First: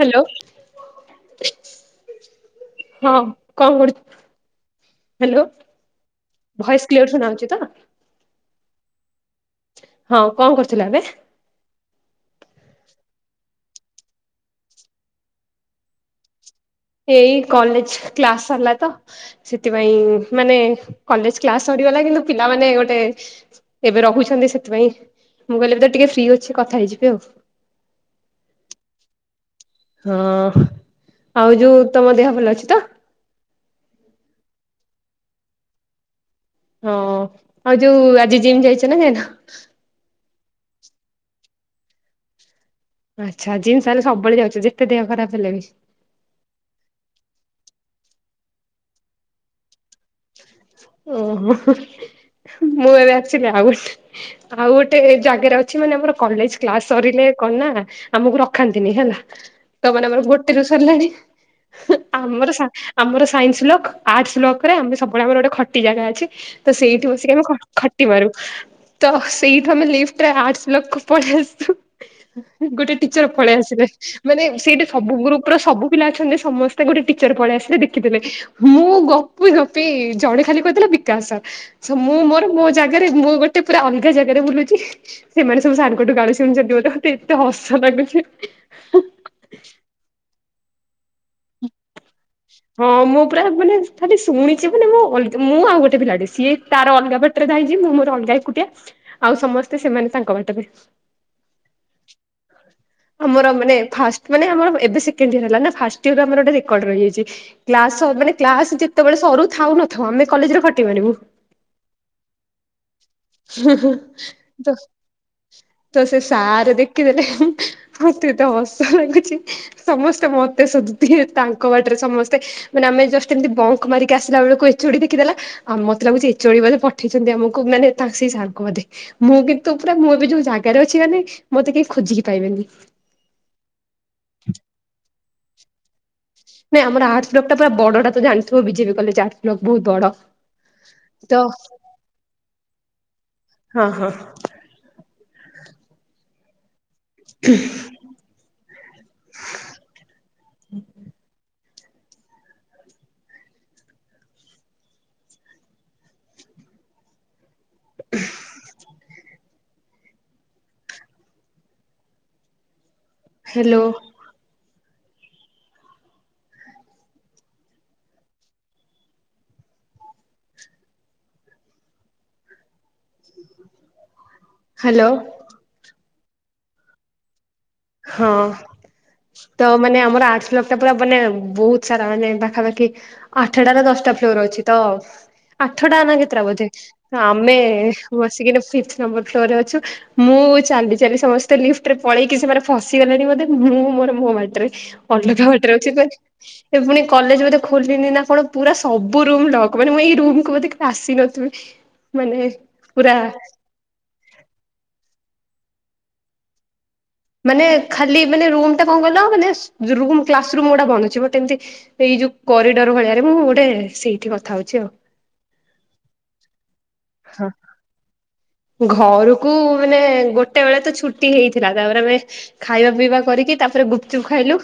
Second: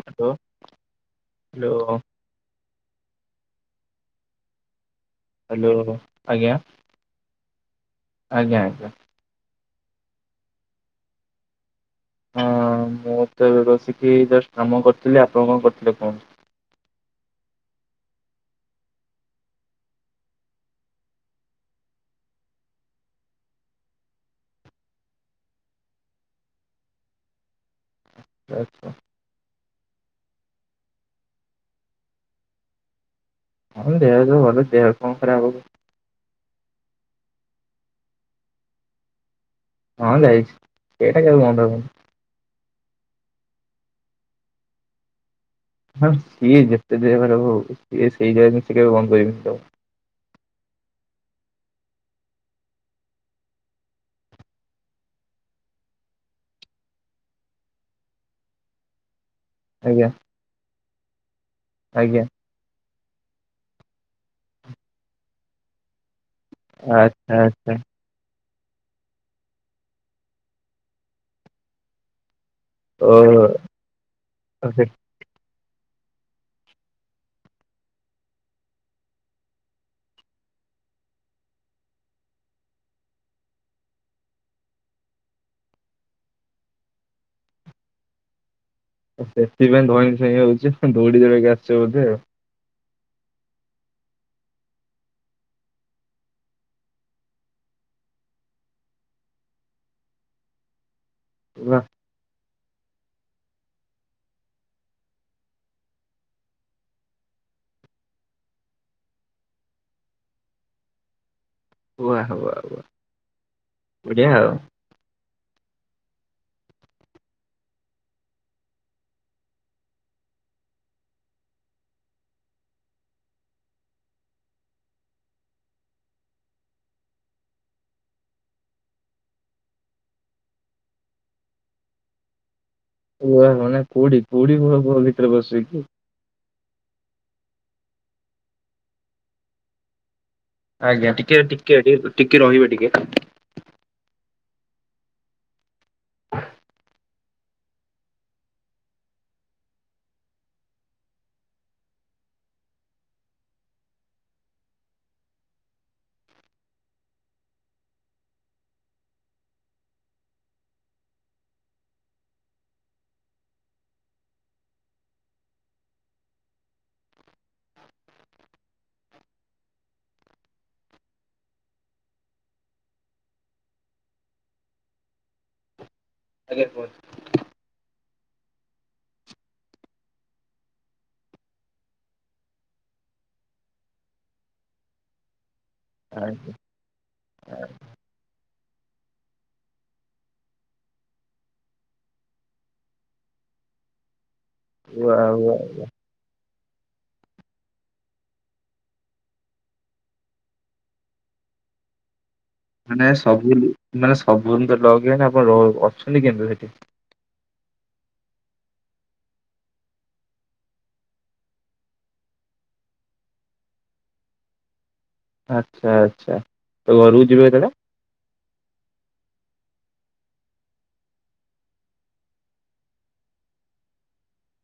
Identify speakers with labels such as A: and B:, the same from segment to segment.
A: Hello,
B: hello
A: ହଁ! କଣ କରୁଛୁ? ହ୍ୟାଲୋ!
B: ହ୍ୟାଲୋ ଆଜ୍ଞା
A: ଭଏସ୍ କ୍ଲିୟର ଶୁଣାହଉଛି ତ?
B: ଆଜ୍ଞା, ଆଜ୍ଞା।
A: ହଁ, କଁ କରୁଥିଲା ଏବେ?
B: ହଁ, ମୁଁ ତ ଏବେ ବସିକି ଜଷ୍ଟ କାମ କରୁଥିଲି। ଆପଣ କଣ କରୁଥିଲେ କୁହନ୍ତୁ?
A: ଏଇ କଲେଜ କ୍ଲାସ୍ ସରିଲା ତ! ସେଥିପାଇଁ ମାନେ, କଲେଜ କ୍ଲାସ ସରିଗଲା। କିନ୍ତୁ, ପିଲାମାନେ ଗୋଟେ ଏବେ ରହୁଛନ୍ତି। ସେଥିପାଇଁ ମୁଁ କହିଲି ଏବେ ତ ଟିକେ ଫ୍ରି ଅଛି, କଥା ହେଇଯିବି ଆଉ।
B: ଆଚ୍ଛା।
A: ହଁ, ଆଉ ଯୋଉ ତମ ଦେହ ଭଲ ଅଛି ତ?
B: ହଁ, ଦେହ ସବୁ ଭଲ ଅଛ, ଦେହ କଣ ଖରାପ ହବ?
A: ହଁ, ଆଉ ଯୋଉ ଆଜି ଜିମ୍ ଯାଇଛ ନା ଯାଇନ?
B: ହଁ, ଯାଇଛି ସେଇଟା କେବେ ବନ୍ଦ ହବନି।
A: ଆଚ୍ଛା ଜିମ୍ ତା, ହାଲେ ସବୁବେଳେ ଯାଉଛ! ଯେତେ ଦେହ ଖରାପ ହେଲେ ବି।
B: ହଁ ସିଏ ଯେତେ ଦେହ ଖରାପ ହଉ ସିଏ ସେଇ ଜାଗା ଜିନିଷ କେବେ ବନ୍ଦ କରିବି ତଉ।
A: ଓହୋ ମୋର ଆକ୍ଚିଆଲି ଆଉ ଆଉ ଗୋଟେ ଜାଗାରେ ଅଛି ମାନେ ଆମର କଲେଜ କ୍ଲାସ ସରିଲେ କଣ ନା ଆମକୁ ରଖାନ୍ତିନି ହେଲା। ତ ମାନେ
B: ଆଜ୍ଞା
A: ଆମର ଗୋଟେରୁ ସରିଲାଣି
B: ଆଜ୍ଞା
A: ଆମର ସା ଆମର ସାଇନ୍ସ ବ୍ଲକ, ଆର୍ଟସ ବ୍ଲକରେ ଆମ ସବୁବେଳେ ଆମର ଗୋଟେ ଖଟି ଜାଗା ଅଛି ତ ସେଇଠି ବସିକି
B: ଆଚ୍ଛା
A: ଆମେ
B: ଆଚ୍ଛା
A: ଖ ଟି ମାରୁ ତ ସେଇଠୁ ଆମେ ଲିଫ୍ଟରେ ଆର୍ଟ୍ସ ବ୍ଲକ ପଳେଇ ଆସୁ। ଗୋଟେ
B: ଓ
A: ଟିଚର ପଳେଇ ଆସିଲେ ମାନେ ସେଇଟା
B: ସେ
A: ସବୁ ଗୁରୁ ର ସବୁ ପିଲା ଅଛନ୍ତି ସମସ୍ତେ ଗୋଟେ ଟିଚର ପଳେଇ ଆସିଲେ ଦେଖିଦେଲେ। ମୁଁ ଗପି ଗପି ଜଣେ ଖାଲି କଥିଲେ ବିକାଶ ସାର୍ ମୁଁ ମୋର ମୋ ଜାଗାରେ ମୁଁ ଗୋଟେ ପୁରା ଅଲଗା ଜାଗାରେ ବୁଲୁଚି। ସେମାନେ ସବୁ ସାରଙ୍କଠୁ ଗାଳି ଶୁଣୁଛନ୍ତି ବୋଧେ, ମତେ ଏତେ ହସ ଲାଗୁଚି।
B: ସେଥିପାଇଁ ଧଇଁ ସଇଁ ହଉଚି ଦୌଡି ଦୌଡକି ଆସଛ ବୋଧେ ଆଉ।
A: ହଁ ମୁଁ ପୁରା ମାନେ ଖାଲି ଶୁଣିଚି ମାନେ ମ ଅଲଗା ମୁଁ ଆଉ ଗୋଟେ ପିଲାଟେ ସିଏ ତାର ଅଲଗା ବାଟରେ ଧାଇଚି ମୁଁ ମୋର ଅଲଗା ଏକୁଟିଆ ଆଉ ସମସ୍ତେ ସେମାନେ ତାଙ୍କ ବାଟରେ।
B: ବାଃ।
A: ଆମର ମାନେ ଫାଷ୍ଟ ମାନେ ଆମର ଏବେ ସେକଣ୍ଡ ଇୟର ହେଲା ନା ଫାଷ୍ଟ ଇର ଆମର ରେକର୍ଡ ରହିଯାଇଚି। କ୍ଲାସ ସ ମାନେ କ୍ଲାସ ଯେତେବେଳେ ସରୁ ଥାଉ ନଥାଉ ଆମେ କଲେଜରେ ଖଟି ମାରିବୁ।
B: ୱା ୱା ୱା ବଢିଆ ଆଉ
A: ତ ତ ସେ ସାର ଦେଖିଦେଲେ। ମତେ ଏତେ ହସ ଲାଗୁଚି। ସମସ୍ତେ ମତେ ଶୋଧୁ ଥିବେ ତାଙ୍କ ବାଟରେ ସମସ୍ତେ ମାନେ ଆମେ ଜଷ୍ଟ ଏମିତି ବଙ୍କ ମାରିକି ଆସିଲା ବେଳକୁ ଏଚଚୋଡି ଦେଖଦେଲା। ଆଉ ମତେ ଲାଗୁଚି ଏଚ ଓ ଡି ବଧେ ପଠେଇଚନ୍ତି ଆମକୁ ମାନେ ତା ସେଇ ସାର୍ଙ୍କୁ ବଧେ। ମୁଁ କିନ୍ତୁ ପୁରା ମୁଁ ଏବେ ଯୋଉ ଜାଗାରେ ଅଛି ମାନେ ମତେ କେହି ଖୋଜିକି ପାଇବେନି।
B: ଓ ମାନେ କୋଉଡିି କୋଉଡ଼ି ମାନ ଭିତରେ ବସିକି
A: ନାଇଁ ଆମର ଆର୍ଟ୍ସ ବ୍ଲକ ଟା ପୁରା ବଡ ଟା ତ ଜାଣିଥିବ ବିଜେପି କଲେଜ ଆର୍ଟ୍ସ ବ୍ଲକଟା ବହୁତ ବଡ।
B: ଆଜ୍ଞା
A: ତ
B: ଟିକେ ଟିକେ ଟିକେ ରହିବେ ଟିକେ।
A: ହଁ ହଁ।
B: [inaudible]
A: ହୁ। [inaudible] ହାଲୋ। ହାଲୋ।
B: ଆଜ୍ଞା କୁହନ୍ତୁ।
A: ହଁ। ତ ମାନେ ଆମର ଆର୍ଟ ବ୍ଲକ ଟା ପୁରା ମାନେ ବହୁତ ସାରା ମାନେ ପାଖାପାଖି ଆଠଟା ନା ଦଶଟା ଫ୍ଲୋର ଅଛି ତ ଆଠଟା ନା କେତେଟା ବୋଧେ? ଆମେଁ ବସିକିନା ଫିପ୍ତ ନମ୍ବର ଫ୍ଲୋର ରେ ଅଛୁ ମୁଁ ଚାଲି ଚାଲି ସମସ୍ତେ ଲିଫ୍ଟ ରେ ପଳେଇକି ସେମାନେ ଫସିଗଲେଣି ବୋଧେ ଫ ମୁଁ ମୋର ମୋ ବାଟ ରେ।
B: ଆଜ୍ଞା
A: ଅଲଗା
B: ଆଉ
A: ବାଟରେ ଅଛି ଏ ପୁଣି କଲେଜ ବଧେ ଖୋଲିନି ନା କଣ ପୁରା ସବୁ ରୁମ ଲକ୍ ମାନେ ମୁଁ ଏଇ ରୁମକୁୁ ବେ ଆସିନଥିବି। ମାନେ
B: ମାନେ
A: ପୁରା
B: ସବୁ ମାନେ ସବୁ ଏମିତି ଲକ୍ ହେଇଗଲେ ଆପଣ ଅଛନ୍ତି କେମତି ସେଠି?
A: ମାନେ ଖାଲି ମାନେ ରୁମ ଟା ଫାଙ୍କା ଗଲା ହ ମାନେ ରୁମ୍ କ୍ଲାସ ରୁମ ଗୁଟା ବନୁଛି ବଟ ଏମିତି ଏଇ ଯୋଉ କରିଡର ଭଳିଆରେ ମୁଁ ଗୋଟେ ସେଇଠି କଥା ହଉଛି ଆଉ।
B: ଆଚ୍ଛା ଆଚ୍ଛା ତ ଘରକୁ ଯିବେ କେତବେଳେ?
A: ଘରକୁ ମାନେ ଗୋଟେ ବେଳେ ତ ଛୁଟି ହେଇଥିଲା ତାପରେ ଆମେ ଖାଇବା ପିଇବା କରିକି ତାପରେ ଗୁପଚୁପ୍ ଖାଇଲୁ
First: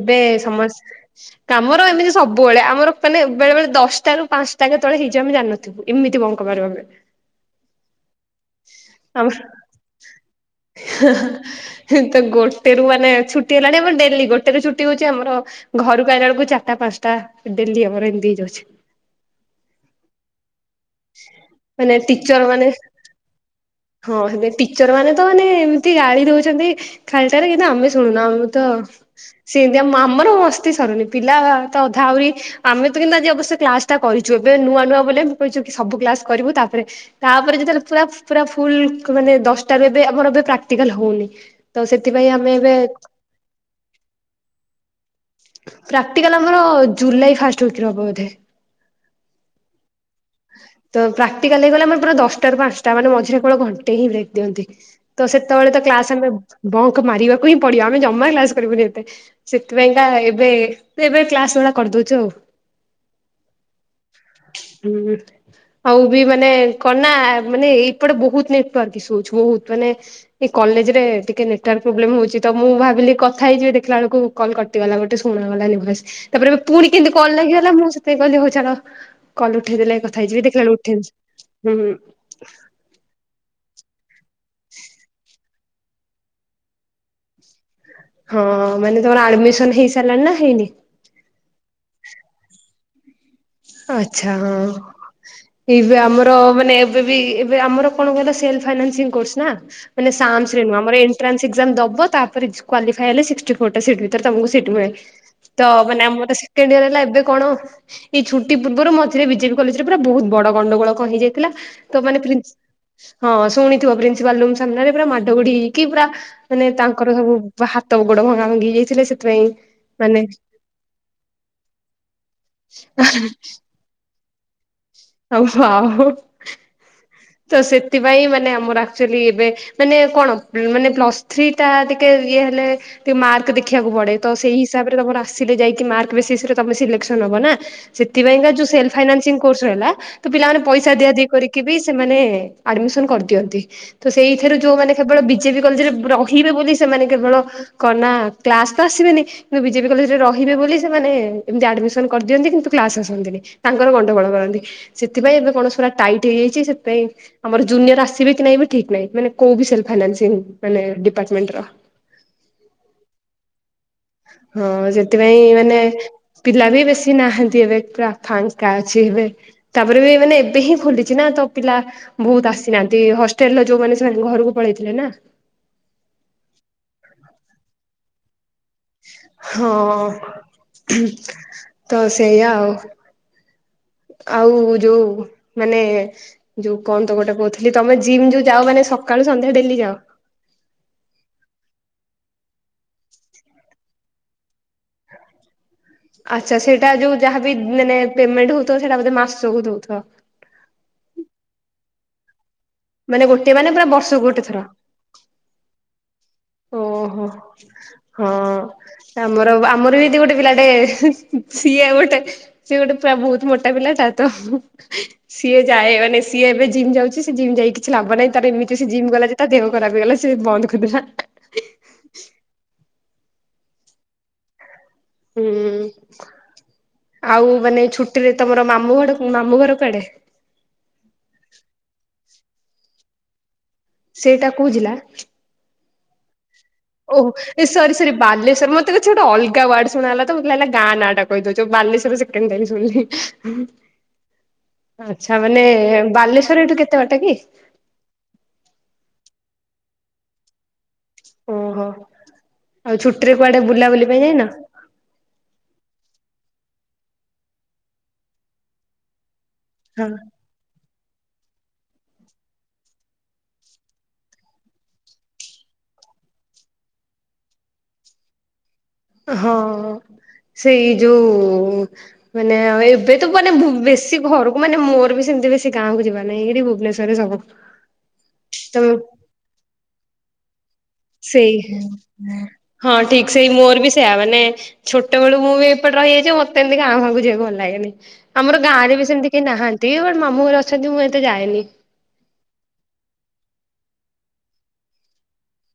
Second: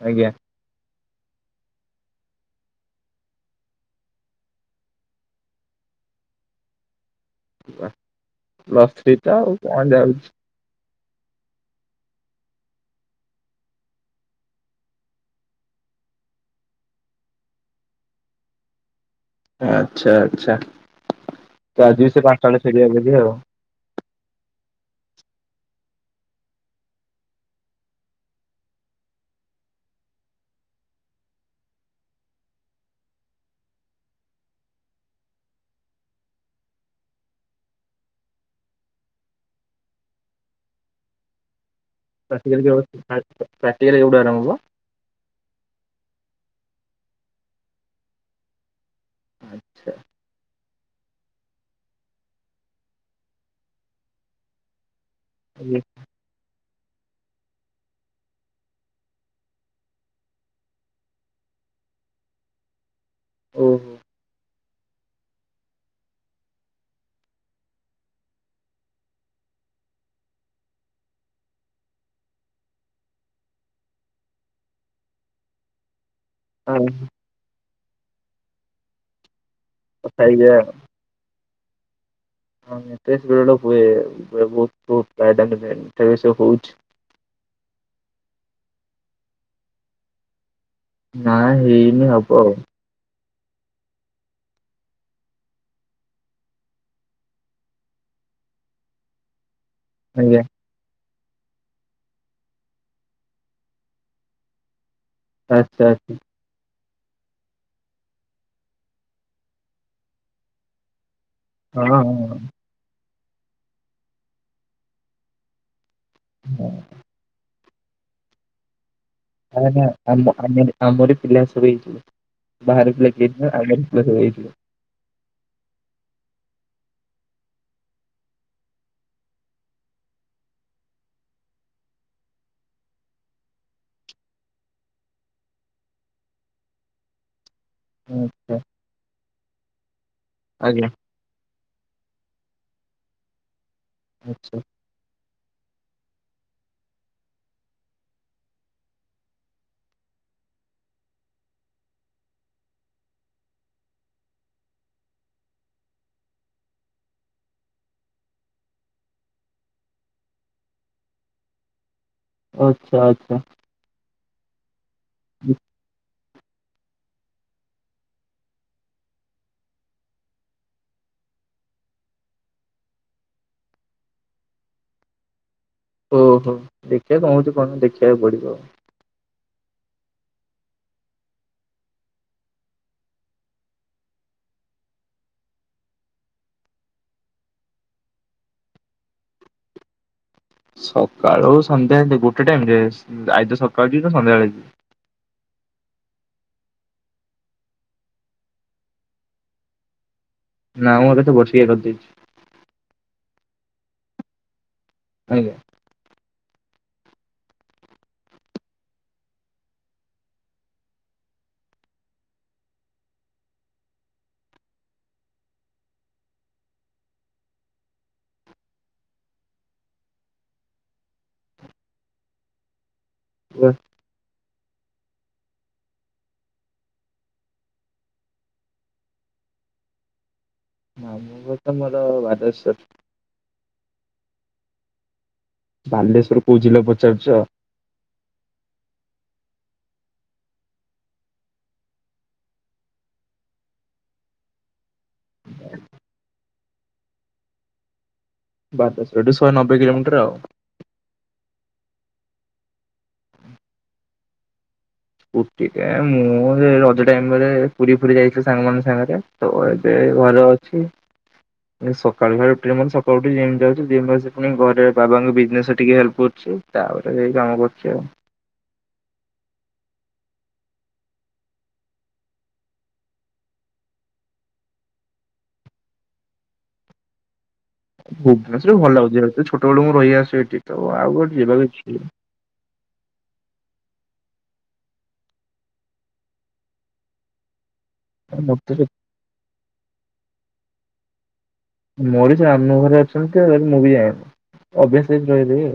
A: ଏବେ
B: ଆଜ୍ଞା
A: ସମସ୍ତ ଆମର ଏମିତି ସବୁବେଳେ ଆମର ମାନେ ବେଳେ ବେଳେ ଦଶଟାରୁ ପାଞ୍ଚଟା ତଳେ ହେଇଚି ଆମେ ଜାଣିନଥିଲିବୁ। ଏମିତି ବଙ୍କପାରୁ ଆବେ
B: ପ୍ଲସ୍
A: ଆମର
B: ଥ୍ରୀଟା ଆଉ କଣ ଯାଉଚି?
A: [unintelligible] ତ ଗୋଟେ ରୁ ମାନେ ଛୁଟି ହେଲାଣି ଡେଲି ଗୋଟେରୁ ଛୁଟି ହଉଛି ଆମର ଘରୁକୁ ଆଇଲାବେଳକୁ ଚାରିଟା ପାଞ୍ଚଟା ଡେଲି ଆମର ଏମିତି ହେଇଯାଉଛି।
B: ଆଚ୍ଛା ଆଚ୍ଛା ତ
A: ମାନେ
B: ଆଜି ସେ
A: ଟିଚର
B: ପାଞ୍ଚଟା ବେଳେ
A: ମାନେ
B: ଛଡିବା ବୋଲି ବୋଲି ଆଉ
A: ହଁ ହେଲେ ଟିଚର ମାନେ ତ ମାନେ ଏମିତି ଗାଳି ଦଉଛନ୍ତି। ଖାଲିଟାରେ କିନ୍ତୁ ଆମେ ଶୁଣୁନୁ ଆମେ ତ ସେମିତି ଆ ଆମର ମସ୍ତି ସରୁନି ପିଲା ତ ଅଧା ଆହୁରି ଆମେ ତ କିନ୍ତୁ ଆଜି ଅବଶ୍ୟ କ୍ଲାସ ଟା କରିଛୁ ଏବେ ନୂଆ ନୂଆ ବୋଲି କହିଛୁ କି ସବୁ କ୍ଲାସ କରିବୁ ତାପରେ ତାପରେ ଯେତେବେଳେ ପୁରା ପୁରା ଫୁଲ ମାନେ ଦଶଟାରୁ ଏବେ ଆମର ଏ ପ୍ରାକ୍ଟିକାଲ ହଉନି। ତ ସେଥିପାଇଁ ଆମେ ଏବେ
B: ପ୍ରାକ୍ଟିକାଲି ଏଇଟୁ ଆରମ୍ଭ ହବ।
A: ପ୍ରାକ୍ଟିକାଲ ଆମର ଜୁଲାଇ ଫାଷ୍ଟ ୱିକରେ ହବ ବୋଧେ।
B: ଆଚ୍ଛା।
A: ତ ପ୍ରାକ୍ଟକାଲ ହେଇଗଲେ ଆମର ପୁରା ଦଶଟାରୁ ପାଞ୍ଚଟା, ମାନେ ମଝିରେ କେବଳ ଘଣ୍ଟେ ହିଁ ବ୍ରେକ ଦିଅନ୍ତି। ତ ସେତେବେଳେ
B: ଆଜ୍ଞା।
A: ତ କ୍ଲାସ ଆମେ ବଙ୍କ ମାରିବାକୁ ହିଁ ପଡିବ, ଆମେ ଜମା କ୍ଲାସ କରିବୁନି ଏତେ ସେଥିପାଇଁ ଏଟା ଏବେ ଏବେ କ୍ଲାସ ଭଳିଆ କରିଦଉଛୁ।
B: ଓହୋ।
A: ହୁଁ। ଆଉ ବି ମାନେ କଣନା ମାନେ ଏଇପଟେ ବହୁତ ନେଟୱାର୍କ ଇଶୁ ହଉଛି ବହୁତ ମାନେ ଏ କଲେଜରେ ଟିକେ ନେଟୱାର୍କ ପ୍ରୋବ୍ଲେମ ହଉଛି ତ, ମୁଁ ଭାବିଲି କଥା ହେଇଯିବି ଦେଖିଲା ବେଳକୁ କଲ୍ କଟ୍ ଗଲା ଗୋଟେ ଶୁଣାଗଲାନି ଭଏସ ତାପରେ ଏବେ
B: ହଁ,
A: ପୁଣି କେମିତି କଲ ଲାଗିଗଲା ମୁଁ ସେଥିପାଇି କହଲି ହଉ ଚାଲ କଲ ଉଠେଇ ଦେଲେ କଥା ହେଇଯିବି, ଦେଖିଲା ଉଠେଇଲେ ହୁଁ।
B: ହଁ [inaudible] ହୁଏ ବହୁ ପ୍ରାୟ ଟାଇମ୍ ହଉଛି।
A: ହଁ ମାନେ ତମର ଆଡମିସନ ହେଇସାରିଲାଣି ନା ହେଇନି?
B: ନା ହେଇନି ହବ ଆଉ।
A: ଆଛା ହଁ ଏବେ ଆମର ମାନେ ଏବେ ବି ଏବେ ଆମର କଣ କହିଲ ସେଲଫାଇନାନ୍ସିଂ କୋର୍ସ୍ ନା। ମାନେ
B: ଆଜ୍ଞା
A: ସାମସରେ ନୁହ ଆମର ଇନ ଟ୍ରାନ୍ସ ଏକ୍ସାମ ଦବ ତାପରେ କ୍ୱାଲିଫାଇ ହେଲେ ସିକ୍ସଟି ଫୋରଟା ସିଟ୍ ଭିତରେ ତମକୁ ସିଟ୍ ମିଳେ। ତ
B: ଆଚ୍ଛା
A: ମାନେ
B: ଆଚ୍ଛା।
A: ଆମର ସେକେଣ୍ଡେଇୟର ହେଲା। ଏବେ କଣ? ଏଇ ଛୁଟି ପୂର୍ବରୁ ମଝିରେ ବିଜେପି କଲେଜରେ ପୁରା ବହୁତ ବଡ ଗଣ୍ଡଗୋଳକ ହେଇଯାଇଥିଲା,
B: ହଁ
A: ତ ମାନେ
B: ହଁ
A: ପ୍ରିନସି ହଁ ଶୁଣିଥିବ, ପ୍ରିନ୍ସିପାଲ ରୁମ୍ ସାମ୍ନାରେ ପୁରା ମାଡଗୁଡି କି ପୁରା ମାନେ ତା ତାଙ୍କର ସବୁ ହାତ ଗୋଡ ଭଙ୍ଗା ଭାଙ୍ଗି ଯାଇଥିଲେ, ସେ
B: ନା ନା ଆମ ଆମ ଆମରି ପିଲା ସବୁ ହେଇଥିଲେ, ବାହାର ପିଲା କେହି ନୁହେଁ ହେଇଥିବ।
A: ହଉ ହ ତ ସେଥିପାଇଁ ମାନେ ଆମର ଆକ୍ଚୁଆଲି ଏବେ ମାନେ କଣ ମାନେ ପ୍ଲସ୍ ଥ୍ରୀ ଟା ଟିକେ ଇଏ ହେଲେ ମାର୍କ ଦେଖିବାକୁ ପଡେ ତ ସେଇ ହିସାବରେ, ତମର ଆସିଲେ ଯାଇକି ମାର୍କ ବେସିସରେ ତମେ ସିଲେକ୍ସନ ହବ ନା। ସେଥିପାଇଁକା
B: ଆଚ୍ଛା।
A: ଯୋଉ ସେଲଫାଇନାସିଂ କୋର୍ସ ରହିଲା, ପିଲମାନେ
B: ଆଜ୍ଞା।
A: ପଇସା ଦିଆଦୀ କରିକି ବି ସେମାନେ ଆଡମିସନ କରିଦିଅନ୍ତି। ସେଇଥି
B: ଆଚ୍ଛା
A: ଯୋଉମାନେ କେବଳ ବିଜେପି କଲେଜରେ ରହିବେ ବୋଲି। ସେମାନେ କେବଳ କଣନା କ୍ଲାସ ତ ଆସିବେନି। କିନ୍ତୁ ବିଜେପି କଲେଜରେ ରହିବେ ବୋଲି ସେମାନେ ଏମିତି ଆଡମିସନ କରିଦିଅନ୍ତି କିନ୍ତୁ କ୍ଲାସ ଆସନ୍ତିନି। ତାଙ୍କର ଗଣ୍ଡଗୋଳ କରନ୍ତି, ସେଥିପାଇଁ ଏବେ କଣ ପୁରା ଟାଇଟ୍ ହେଇଯାଇଛି ସେଥିପାଇଁ ଆମର ଜୁନିୟର ଆସିବେ କି ନାହିଁ ଠିକ ନାହିଁ, ମାନେ କୋଉ ବିଷୟରେ ଫାଇନାନ୍ସ ହେଇନି ଡିପାର୍ଟମେଣ୍ଟର
B: ଓ ଆଚ୍ଛା ଆଚ୍ଛା।
A: ହଁ ସେଥିପାଇଁ ମାନେ ପିଲା ବି ବେଶୀ ନାହାନ୍ତି, ଏବେ ପୁରା ଫାଙ୍କା ଅଛି ଏବେ। ତାପରେ ବି ମାନେ ଏବେ ହିଁ ଖୋଲିଛି ନା ତ ପିଲା ବହୁତ ଆସିନାହାନ୍ତି, ହଷ୍ଟେଲରେ ଯୋଉମାନେ ସେମାନେ ଘରକୁ ପଳେଇଥିଲେ ନା
B: ଓହୋ ଦେଖିବାକୁ କଣ ହଉ, କଣ ଦେଖିବାକୁ ପଡ଼ିବ ଆଉ
A: ହଁ ତ ସେଇଆ ଆଉ। ଆଉ ଯୋଉ ମାନେ ଯୋଉ କଣ ତ ଗୋଟେ କହୁଥିଲି? ତମେ ଜିମ୍ ଯୋଉ ଯାଅ ମାନେ ସକାଳୁ ସନ୍ଧ୍ୟା ଡେଲି ଯାଅ?
B: ସକାଳୁ ସନ୍ଧ୍ୟା ଗୋଟେ ଟାଇମରେ ଅଁ ଆଇଦର ସକାଳୁ ଯିବି କି ସନ୍ଧ୍ୟାବେଳେ ଯିବି।
A: ଆଚ୍ଛା ସେଇଟା ଯୋଉ ଯାହାବି ମାନେ ପେମେଣ୍ଟ ହଉଥିବ ସେଇଟା ବୋଧେ ମାସକୁ ଦଉଥିବ?
B: ନା ମୁଁ ଏବେ ତ ବର୍ଷିକିଆ କରି ଦେଇଛି।
A: ମାନେ ଗୋଟେ ମାନେ ପୁରା ବର୍ଷକୁ ଗୋଟେ ଥର।
B: ଆଜ୍ଞା।
A: ଓହୋ, ହଁ। ଆମର ଆମର ବି ଏମତି ଗୋଟେ ପିଲାଟେ ସିଏ ଗୋଟେ ସେ ଗୋଟେ ପୁରା ବହୁତ ମୋଟା ପିଲାଟା ତ ସିଏ ଯାଏ ମାନେ ସିଏ ଏବେ ଜିମ୍ ଯାଉଛି, ସେ ଜିମ୍ ଯାଇକି କିଛି ଲାଭ ନାହିଁ। ତାର ଏମିତି ସିଏ ଜିମ୍ ଗଲା ଯେ ତା ଦେହ ଖରାପ ହେଇଗଲା ସେ ବନ୍ଦ କରି ଦେଲା।
B: ହେଲୋ।
A: ହୁଁ ଆଉ ମାନେ ଛୁଟିରେ ତମର ମାମୁଁ ଘର ମାମୁଁ ଘର କୁଆଡେ?
B: ମାମୁଁ ଘରତ ମୋର ବାଲେଶ୍ୱର।
A: ସେଇଟା କୋଉ ଜିଲ୍ଲା?
B: ବାଲେଶ୍ଵର କୋଉ ଜିଲ୍ଲା ପ
A: ଓହୋ। ଏ ସରି ସରି ବାଲେଶ୍ୱର ମତେ କିଛି ଗୋଟ ଅଲଗା ୱାର୍ଡ ଶୁଣା ଗଲା ତ ମୋତେ ଲାଗିଲା ଗାଁ ନାଁ ଟା କହିଦଉଚ ବାଲେଶ୍ୱର ସେ [inaudible] ଶୁଭୁଛି। ଆଚ୍ଛା ମାନେ ବାଲେଶ୍ଵର ଏଠୁ କେତେ ବାଟ କି?
B: ବାଲେ ଏଠୁ ଶହେ ନବେ କିଲୋମିଟର ଆଉ।
A: ଓହୋ ଆଉ ଛୁଟି ରେ କୁଆଡେ ବୁଲାବୁଲି ପାଇଁ ଯାଇନ?
B: ଛୁଟିରେ ମୁଁ ରଜ ଟାଇମରେ ପୁରୀ ଫୁରୀ ଯାଇଥିଲି ସାଙ୍ଗ ମାନଙ୍କ ସାଙ୍ଗରେ ତ ସେ
A: ହଁ
B: ଘରେ ଅଛି। ମୁଁ ସକାଳୁ [unintelligible] ସକାଳୁ ଉଠି ଜିମ୍ ଯାଉଛି ପୁଣି ଘରେ ବାବାଙ୍କ ବିଜନେସ ଟିକେ ହେଲ୍ପ କରୁଛି। ତାପରେ ଯୋଉ କାମ କରୁଚି ଆଉ।
A: ହଁ ସେଇ ଯୋଉ ମାନେ ଆଉ ଏବେ ତ ମାନେ ଭୂ ବେଶୀ ଘରକୁ ମାନେ ମୋର ବି ସେମିତି ବେଶୀ ଗାଁ କୁ ଯିବାନହିଁ ଏଠି ଭୁବନେଶ୍ୱରରେ ସବୁ।
B: ଭୁବନେଶ୍ଵରରେ ଭଲ
A: ତମେ
B: ଲାଗୁଛି ଯେହେତୁ ଛୋଟବେଳୁ ମୁଁ ରହି ଆସୁଚି ଏଠି। ତ ଆଉ କୁଆଡେ ଯିବାକୁ
A: ସେଇ
B: ଇଚ୍ଛା ନାହିଁ।
A: ହଁ ଠିକ ସେଇ ମୋର ବି ସେଇୟା ମାନେ ଛୋଟବେଳୁ ମୁଁ ବି ଏପଟେ ରହିଯାଇଛି ମତେ ଏମତି ଗାଁ ଫାଁ କୁ ଯିବାକୁ ଭଲ ଲାଗେନି। ଆମର
B: ମତେ ସେ
A: ଗାଁରେ ବି ସେମିତି କେହି ନାହାନ୍ତି ବଟ୍ ମାମୁଁ ଘରେ ଅଛନ୍ତି ମୁଁ ଏତେ ଯାଏନି।
B: ମୋର ସେ ମାମୁଁ ଘରେ ଅଛନ୍ତି ମୁଁ ବି ଯାଏନି ଅଭ୍ୟାସ [unintelligible]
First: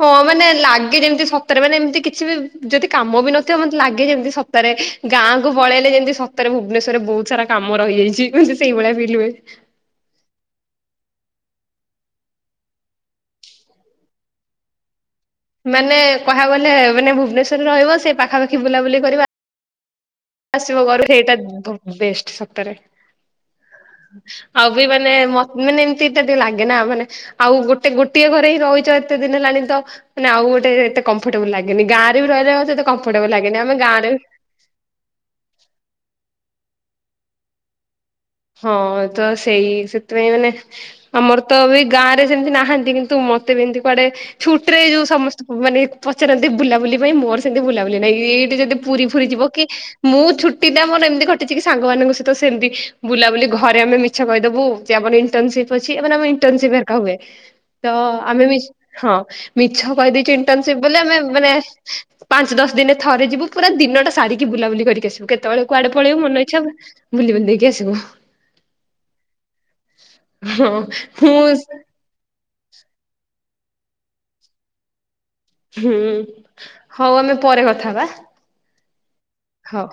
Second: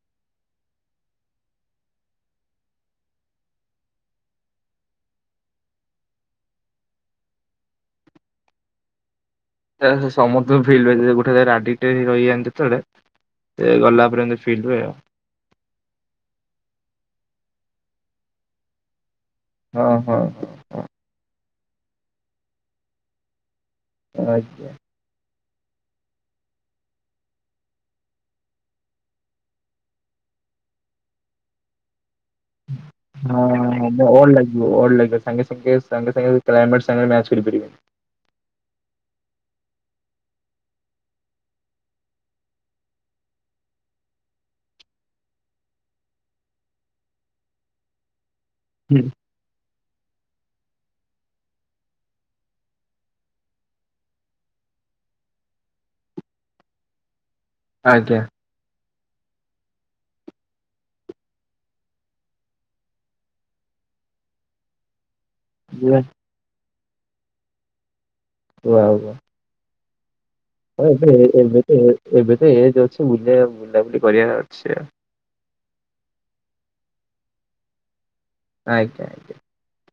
A: ହଁ ମାନେ ଲାଗେ ଯେମିତି ସତରେ ମାନେ ଏମିତି କିଛି ବି ଯଦି କାମ ବି ନଥିବ ମତେ ଲାଗେ ଯେମିତି ସ ସତରେ ଗାଁ କୁ ପଳେଇଲେ ଯେମିତି ସତରେ ଭୁବନେଶ୍ଵରରେ ବହୁତ ସାରା କାମ ରହିଯାଇଛି ମୋତେ ସେଇଭଳିଆ ଫିଲ ହୁଏ।
B: ସେଇରା ସମସ୍ତେ ଙ୍କୁ ଫିଲ୍ ହୁଏ ଗୋଟେ ଜାଗାରେ ଆଡିଟେକ୍ଟ ହେଇଯାନ୍ତି ଯେତେବେଳ ସେ ଗଲା ପରେ ଏମତି ଫିଲ୍ ହୁଏ।
A: ମାନେ ତାହା ଗଲେ ମାନେ ଭୁବନେଶ୍ବରରେ ରହିବ ସେ ପାଖାପାଖି ବୁଲାବୁଲି କରିବ।
B: ଓ ହୋ ହୋ।
A: [unintelligible] ସେଇଟା ବ ବୁ ବେଷ୍ଟ୍ ସତରେ
B: ଆଜ୍ଞା।
A: ଆଉ [unintelligible] ମାନେ ମାନେ ଏମିତିଟା ଟିକେ ଲାଗେ ନା ମାନେ ଆଉ ଗୋଟେ ଗୋଟିଏ ଘରେ ହିଁ ରହୁଛୁ ଏତେ ଦିନ ହେଲାଣି ତ ମାନେ ଆଉ ଗୋଟେ ଏତେ କମ୍ଫଟେବୁଲ ଲାଗେନି ଗାଁ ରେ ବି ରହିଲେ ମତ ତ
B: ହଁ ଅଡ ଲାଗିବ ଅଡ ଲାଗିବ ସାଙ୍ଗେ ସାଙ୍ଗେ ସାଙ୍ଗେ ସାଙ୍ଗେ କ୍ଲାଇମେଟ୍ ସାଙ୍ଗ ରେ ମ୍ୟାଚ କରିପାରିବନି।
A: ହଁ ତ ସେଇ ସେଥିପାଇଁ ମାନେ ଆମର ତ ବି ଗାଁ ରେ ସେମିତି ନାହାନ୍ତି କିନ୍ତୁ ମତେ ବି ଏମିତି କୁଆଡେ ଛୁଟି ରେ ଯୋଉ ସମସ୍ତଙ୍କୁ ମାନେ ପଚାରନ୍ତି ବୁଲାବୁଲି ପାଇଁ ମୋର ସେମିତି ବୁଲାବୁଲି ନାହିଁ ଏଇଟି ଯଦି
B: ହୁଁ
A: ପୁରୀ ଫୁରି ଯିବ କି, ମୁଁ ଛୁଟି ଟା ମୋର ଏମିତି କଟିଛି କି ସାଙ୍ଗମାନଙ୍କ ସହିତ ସେମିତି ବୁଲାବୁଲି ଘରେ ଆମେ ମିଛ କହିଦବୁ, ଯେ ଆମର ଇଣ୍ଟନସିପ ଅଛି, ମାନେ ଆମର ଇଣ୍ଟନସିପ ହୁଏ। ତ
B: ଆଜ୍ଞା।
A: ଆମେ ହଁ ମିଛ କହିଦେଉଛୁ ଇଣ୍ଟର୍ନସିପ ବୋଲି, ଆମେ ମାନେ ପାଞ୍ଚ ଦଶ ଦିନ ଥରେ ଯିବୁ, ପୁରା ଦିନଟା ସାରିକି ବୁଲାବୁଲି କରିକି ଆସିବୁ କେତେ କେତେବେଳେ କୁଆଡେ ପଳେଇବୁ, ମନ ଇଛା ବୁଲି ବୁଲି ଦେଇକି ଆସିବୁ।
B: ୱା ୱା ହଁ ଏବେ ଏବେ ତ ଏବେ ତ ଏଜ ଅଛି ବୁ ବୁଲାବୁଲି କରିବାର ଅଛି।
A: ହୁଁ ହଉ ଆମେ ପରେ କଥା ହେବା?
B: ଆଜ୍ଞା ଆଜ୍ଞା।
A: ହଉ